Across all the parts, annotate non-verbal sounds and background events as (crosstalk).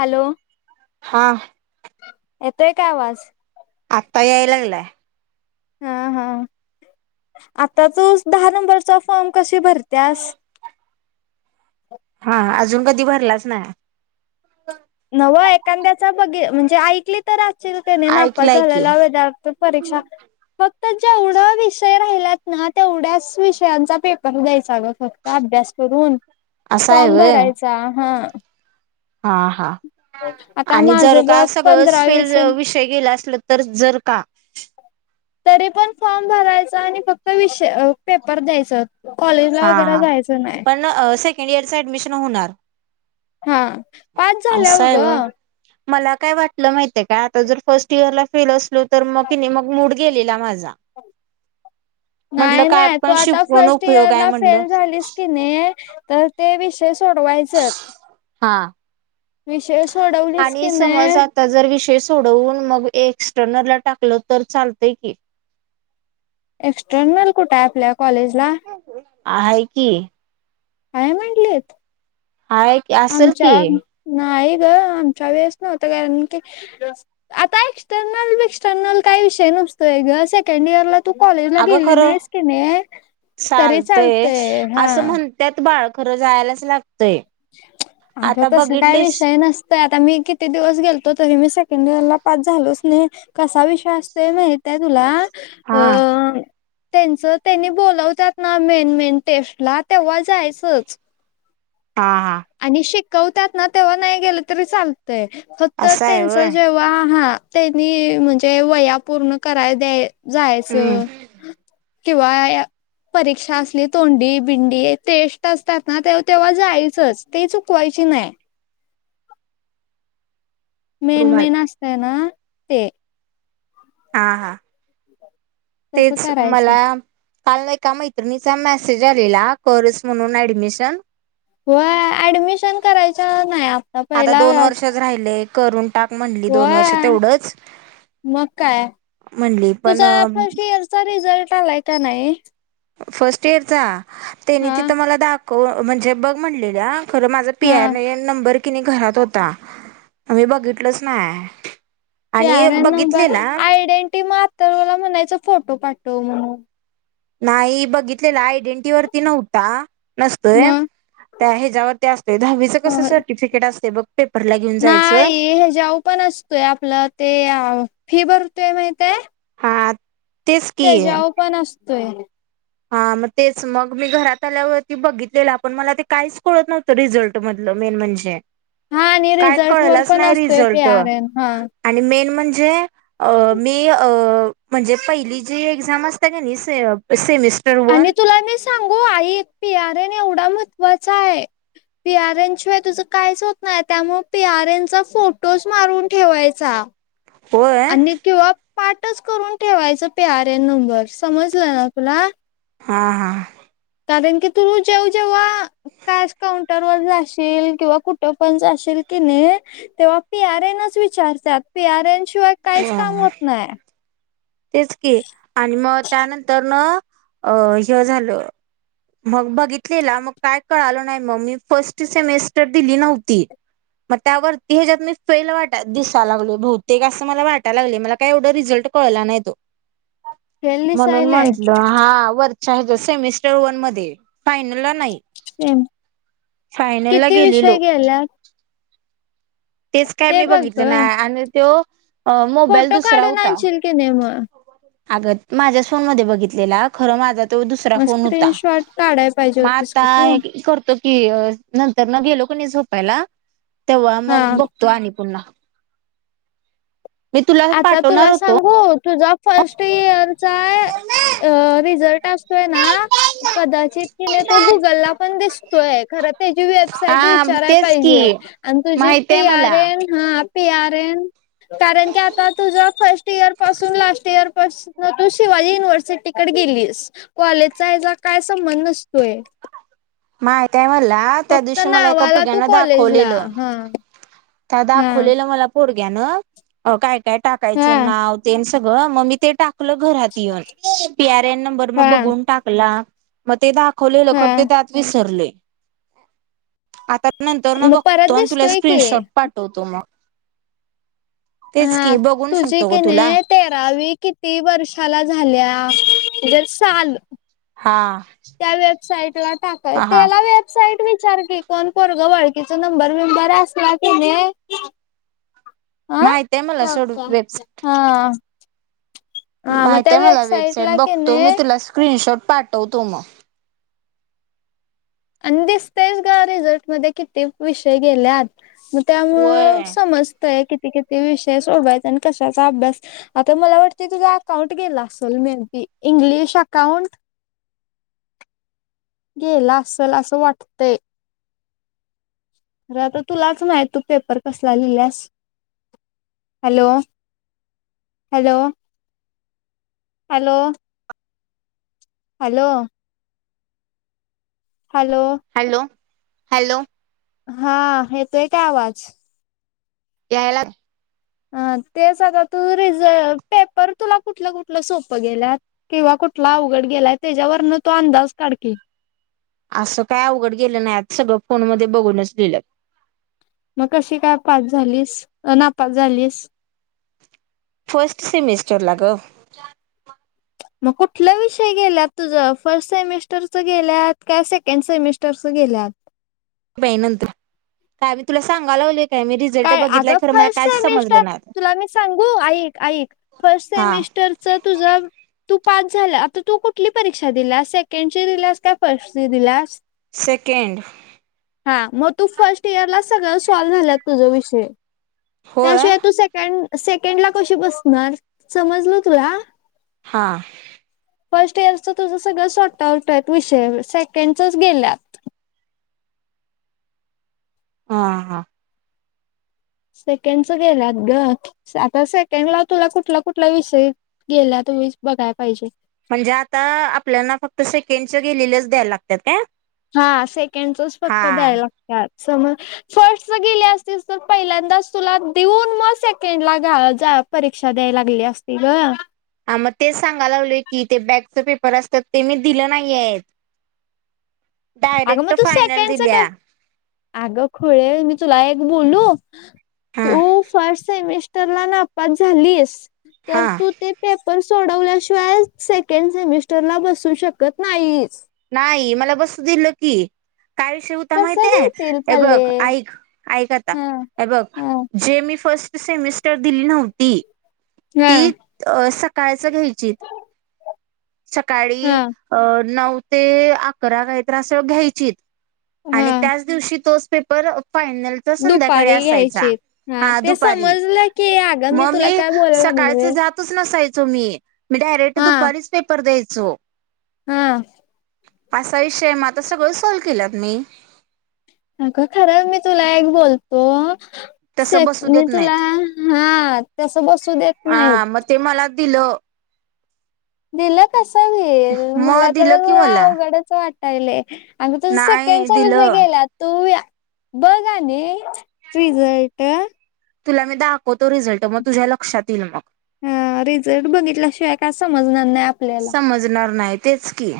Hello! हा ऐतोय का आवाज? आत्ता याय लागलाय. हा हा आता तू दहा नंबरचा फॉर्म कसे भरतेस. हा अजून कधी भरलाच नाही. नवं एखाद्याचा बघी म्हणजे ऐकली तर आसचील त्याने नापत ऐकलाय की झाल्यायला हवं. तर परीक्षा फक्त जेवढा विषय राहिल्यात ना तेवढ्याच विषयांचा पेपर द्यायचाग फक्त. अभ्यास करून असं आहे फॉर्म व्हय भरायचा हा. हा हा आता आणि जर माझं का बघ सगळंच पंधरा वीस फेल विषय गेला असलं तर. तर जर का तरी पण फॉर्म भरायच आणि फक्त विषय पेपर द्यायचा. कॉलेज ला हा वगैरे हा जायचं नाही. पण सेकंड इर ऍडमिशन होणार हा पास असं झाल्यावर आहे. ग मला काय वाटलं माहितीय काय आता जर फर्स्ट इयरला फेल असलो तर मगि नाही मग मूड गेलेला माझा. म्हटलं नाही काय नाही तो आपण आता शिकून फर्स्ट उपयोग इयर आहे म्हटलं फेल झालीस की नाही तर ते विषय सोडवायच. हा सोडवलीस की आणि समज नाही आ आता जर विषय सोडवून मग एक्सटर्नर ला टाकलं तर चालतय की. एक्स्टर्नल कुठे आहे आपल्या कॉलेज ला. आ आहे की हाय म्हणलेत हाय असेल की आमच्या नाही ग आमच्या वेळेस नव्हतं कारण की आता एक्स्टर्नल बेक्सटर्नल काय विषय नुसतोय ग सेकंड इयरला तू कॉलेजला अगं गेली खरं नाहीस की नाही तरी चालता हा. त्यात बाळ खरं जायलाच लागतंय. अगं आता तस काय बघितलीस विषय नसत. तर आता मी किती दिवस गेलतो तरी मी सेकंड इयर ला पास झालोच नाही कसा विषय असतो माही माहीतेय तुला हा अं... त्यांच त्यांनी बोलवतात ना मेन मेन टेस्ट ला तेव्हा जायचंच. हा हा आणि शिकवतात ना तेव्हा नाही गेलं तरी चालतय फक्त असं आहे व्हय त्यांन जेव्हा, ह हा त्यांनी म्हणजे वया पूर्ण कराय द्या हम्म जायचं. किंवा या. परीक्षा असली तोंडी बिंडी तेष्ट असतात ना तेव्हा तेव्हा जायचंच. ते चुकवायची नाही. मेन रुमाल मेन असतय ना ते. हा हा तसं तेच करायचं मला काल एका मैत्रिणीचा मेसेज आलेला करच म्हणून ऍडमिशन. होय ऍडमिशन करायचं नाही. आता पहिला दोन व्या- वर्षच राहिलेय करून टाक म्हणली दोन होय वर्ष तेवढंच. मग काय म्हणली पण तुझा फर्स्ट इयरचा रिझल्ट आलाय का नाही? फर्स्ट इयरचा त्यानी हा तिथं मला दाखव म्हणजे बघ म्हणलेल. खरं माझा पी हा आर ए एन नंबर कि नाही घरात होता,, आम्ही बघितलोच नाय. पिआर एन नंबर, आयडेंटी म आतर्व ला म्हणायचं फोटो पाठव म्हणून. नाही, बघितलेला,, आयडेंटिटी वरती नव्हता नसतोय,, मग त्या ह्याच्यावरती असतोय, दहावीचं कसं अह, सर्टिफिकेट असतय बघ,, त्य नाही,, हेजाव पण असतोय, आपलं ते अ फी भरतोय माहितय हा तेच की त्यज्याव पण असतोय. हा मग तेच, मग मी घरात आल्यावरती बघितलेला, पण मला ते काहीच कळत नव्ह रिझल्ट मधलं मेन म्हणजे,, हा आणि काय रिझल्ट वर कळलाच पण नाही असतोय पी रिझल्ट आर एन हा आणि मेन म्हणजे अ मी अ, म्हणजे पहिली जी एक्झाम असत्या क नाही सेमि आणि तुला मी सांगू आईक पी आर एन एवढा महत्त्वाचा हाय. पी आर एन शिवाय तुझं काहीच होत नाही,, त्यामुळं पी आर एनचा फोटोच मारून ठेवायचा. होय आणि किंवा पाठच करून ठेवायचं पी आर एन नंबर,, समजलं ना तुला. हा हा. कारण की तु जेव जेव्हा कॅश काउंटर वर जाशील किंवा कुठं पण जाशील कि नाही तेव्हा पी आर एनच विचारत्यात,, पीआरएन शिवाय काहीच काम हा होत नाय. तेच की, आणि मग त्यानंतर न, अ हे झालं मग बघितलेला मग काय कळालं नाही,, मग मी फर्स्ट सेमेस्टर दिली नव्हती. मग त्यावरती हे ज्यात मी फेल वाट दिसाय लागलय बहुतेक, असं मला वाटाय लागले मला काय एवढं रिझल्ट कळला नाही तो, हे म्हणून लिसायलय म्हटलं हा चा हजं सेमिस्टर वन मध्ये, फायनलला नाही,,, सेम फायनल ला गेलेलो ल्यात तेच काय मी बघ बघितलं ग. नाय,, आणि तो अ मोबेल फोटो दूसरा काढून हूता. आणशील की नाही मग? आगं माझ्याच फोन मधे बघितलेला खरं माझं तो दुसरा मग फोन हूता,, स्क्रीनशॉट काढाय पाहिजे मग होतीस आता का तू हे करतो कि नंतर नं गेलो कणी झोपायला,, तव्हा मग हा. बघतो आणि पुन्हा. मी तुला आता पाठवणार तुला होतो सांगू, तुझा फर्स्ट इयरचा, अ रिझल्ट अस तोय ना,, कदाचित क नाही तो गुगल ला पण दिसतोय,, खरं पेज वेबसाईट हा विचाराय तेच की पायजे,, आणि तुझी जी माहित आहे पी आर मला एन हा पी आर एन,, कारण की आता तुझं फर्स्ट इयर पासून लास्ट इयर पासनं तू शिवाजी युनिव्हर्सिटीकडं गिलीस कॉलेजचा याचा काय संबंध नसतोय. मायतय मला. हा त्या फक्त दिवशी मला एका नावाला तू पुजानं कॉलेजला दाखवलेलं,, हा त्या हा दाखवलेलं मला कोडग्यान, अं काय काय टाकायचं हा नाव तेन सगळं, मग मी ते टाक घरात येऊन,, पीआर एन नंबर मग हा. बघून टाकला, मग ते दाख खोलेलं खरं हा ते त्यात विसरलय. आता नंतर न मग परत बघतो आणि तुला दिसतोय की स्क्रीनशॉट पाठवतो मग. तेच हा की बघून तुझी सांगतो ग कि तुला. नाही तेरावी किती वर्षाला झाल्या,, जर साल हां. त्या वेबसाईट ला टाकाय, त्यला वेब साईट विचार क कोण कोर ग वळखकीचा नंबर विंबर असला कि नाही. हा माहित आहे मला सोडू वेबसा हा. हा मग त्या माहितय मला वेबसाईट वेबसाइट ला कि बघतो मी नाही तुला स्क्रीनशॉट पाठवतो मग. आणि दिसतेयस ग रिझॉर्ट मध्ये किती विषय गेलेत. होय त्यामुळं समजतय किती किती विषय सोडवायचा आणि कशाचा अभ्यास आता मला वाटते तुझा अकाउंट गेला असेल मेहती इंग्लिश अकाउंट गेला असल असं वाटतंय. अरे आता तुलाच माहित तू पेपर कसला लिहिल्यास. Hello hello! Hello! Hello! Hello! Hello hello! हा हेेतोय काय आवाज त्याला हा तेच आता तू रिझ पेपर तुला कुठलं कुठलं सोपं गेल्या. किंवा कुठला अवघड गेलाय त्याच्यावरन तो असं काय अवघड गेलं नाही आज सगळं फोन मध्ये बघूनच लिहिलं. मग कशी काय पाच झालीस ना पाच झालीस. फर्स्ट सेमिस्टर लाग मग कुठला विषय गेल्यात तुझं फर्स्ट सेमेस्टरचं गेल्यात का सेकंड सेमेस्टरचं गेल्यात. ही नंतर का आम्ही तुला सांगायला लावले. काय मी रिझल्ट काय बघितलाय अगं खरं मला फर्स्ट काहीच सेमिस्टर समजलं नाही आता. तुला मी सांगू ऐकऐक फर्स्ट हा सेमिस्टर तुझं तू पास झाला आता तू कुठली परीक्षा दिलास सेकंडची दिलास का फर्स्टची दिलास. सेकंड हा तू इयर ला सगळ सॉल्व झालंत तुझ विषय होय त्याशिवाय तू सेक सेकंड ला कशी बसणार समजल तुला हां. फर्स्ट इयरच तुझं सगळं शॉर्ट आउट आहे विषय सेकंडच गेल्यात. हा हा सेकंड च गेलात ग आता सेकंड लाव तुला कुठला कुठला विषय गेला तुम्ही बघाला पाहिजे. म्हणजे आता आपल्याना फक्त सेकेंच गेलेल्याच द्यायला लागतात काय. हा सेकेंडच फक्त हा द्याय लागतात समज, फर्स्ट गेले असतीलस तर पहिल्यांदाच तुला देऊन मग सेकंड ला घा जा. परीक्षा द्याय लागली असती ग? हा मग तेच सांगा लागलोय की ते बॅगच पेपर असतात ते मी दिलं नाहीय आहेत. अगं मग तु फायनल सेकेंडच कर? दिल्या अग खुळे मी तुला एक बोलू हा तू फर्स्ट सेमिस्ट. त्याला नापास झालीस हा तर तू ते, पण सोडवल्याशिवाय सेकंड सेमिस्टर ला बसू शकत नाहीच? नाही मला बसू दिलं की, काय शिवता कसं माहितेय? देतील हे बघ पल्ले ऐक ऐक आता हा हे बघ हा जे मी फर्स्ट सेमिस्टर दिली नव्हती, ती हा अं सकाळचं घ्यायचीत. सकाळी हा अं नऊ ते अकरा काहीतर असं घ्यायचीत. आणि हा त्याच दिवशी तोच पेपर फायनल तर संध्याकाळी दुपारी असायचा. घ्यायची हा ते दुपारी, समजलं की अगं मग तुला मी काय बोलायला सकाळचं लागलोय जात जातच नसायचो मी, मी डायरेक्ट हा दुपारीच पेपर द्यायचो. हम असा विषय मं आता सगळं सॉल्व केल्यात मी. अग खरंच, मी तुला एक बोलतो तसं शेट बसू मी देत तुला नाहीत हां तसं बसू देत हा नाहीत. मग ते मला दिलं. दिलं कस होईल? मग मला तर दिलं की मला अवघडच वाटायलय. आणि तुझं नाही सेकंडचा विषय दिलं गेला तू या बघ आणि रिझल्ट. तुला मी दाखवतो रिझल्टं, मग तुझ्या लक्षात येईल मग. हा रिझल्ट बघितल्याशिवाय, काय समजणार नाही आपल्याला. देणार नाही तेच की.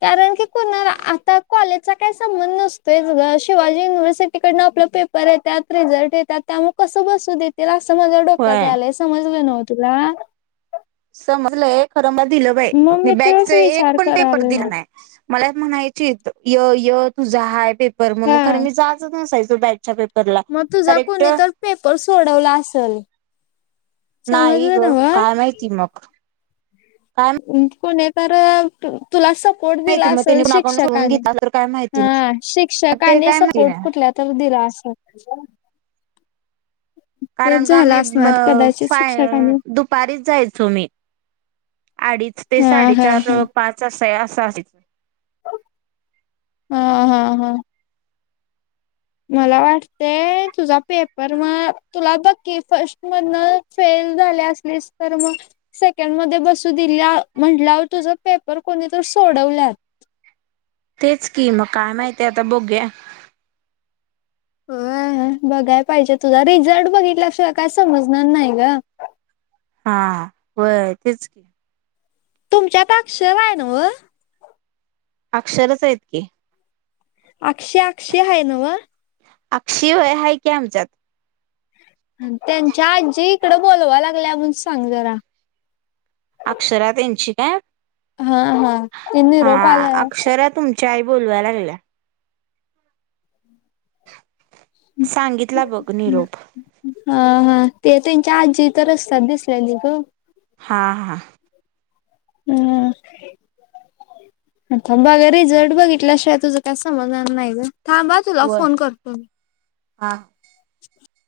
कारण की कोणा आता कॉलेजचा काही संबंध नसतोयच गं. शिवाजी युनिव्हर्सिटीकडनं आपल्याला पेप पर येतात, रिझर्ट येतात, त्यामुळं कसं बसू देत तेला अस माझ्या डोक्यात होय यायलंय, समजलं नव्ह तुला? समजलंय खरं म दिलं बाई, मग मी बॅकच तोच एक विचार पण पेपर करालोय दिला नाही. मला एक म्हणायचीत, यं यं तुझा हाय पेपर म्हणून, हा खरं मी जातच नसायचो बाई. आजच्या पेपरला, मग तुझा डायरेक्ट कोणी तर पेपर सोडवला असंल, नाही गं, काय माहिती मग. काय अं कोणीतर तुला सपोर्ट दिला माहिती मग असेल त्यांनी अकाउंट सोडून शिक्षकाने. घेतला तर काय माहिती हा नाही ते शिक्षकाने काय माहिती सपोर्ट नाही कुठल्या तर दिला असल. कारण का झालं मी असणार मं कदाचित फाय शिक्षकाने दुपारीच जायचो मी. अडीच ते हा हा साडेचार हा अ पाच असयं असं अस हं, हं, हं. मला वाटतंय, तुझा पेपर म तुला बघ की फर्स्ट मधनं फेल झाले असलीस तर मग सेकंड मध्ये बसू दिल्यावं म्हंटल्यावर तुझा पेपर कोणी तर सोडवल्यात. तेच की मं काय माहिती आता बघुया. व्हय बघाय पाहिजे. तुझा रिझल्ट बघितल्या शिवाय काय समजणार नाही गं. हा व्हय तेच कि तुमच्यात अक्षर आहे नव्ह? अक्षरच आहेत की. अक्षय अक्षय हाये नव्ह? अक्षी व्हय हायं कि आमच्यात. त्यांच्या आजी इकडं बोलवालाय लागल्या म्हणून सांग जरा. अक्षरा त्यांची काय? हं हं निरोप आल्यावं. शर तुम चाय बोलवाय लागल्या. सांगितला बघ निरोप हा ते त्यांच्या आजी तर असतात दिसलेली हा हा. हम्. अछ बघा रिझल्ट बघितल्याशिवाय तुझं काय समजणार नाही ग थांबा तुला व फोन करतो मी हा. (inaudible)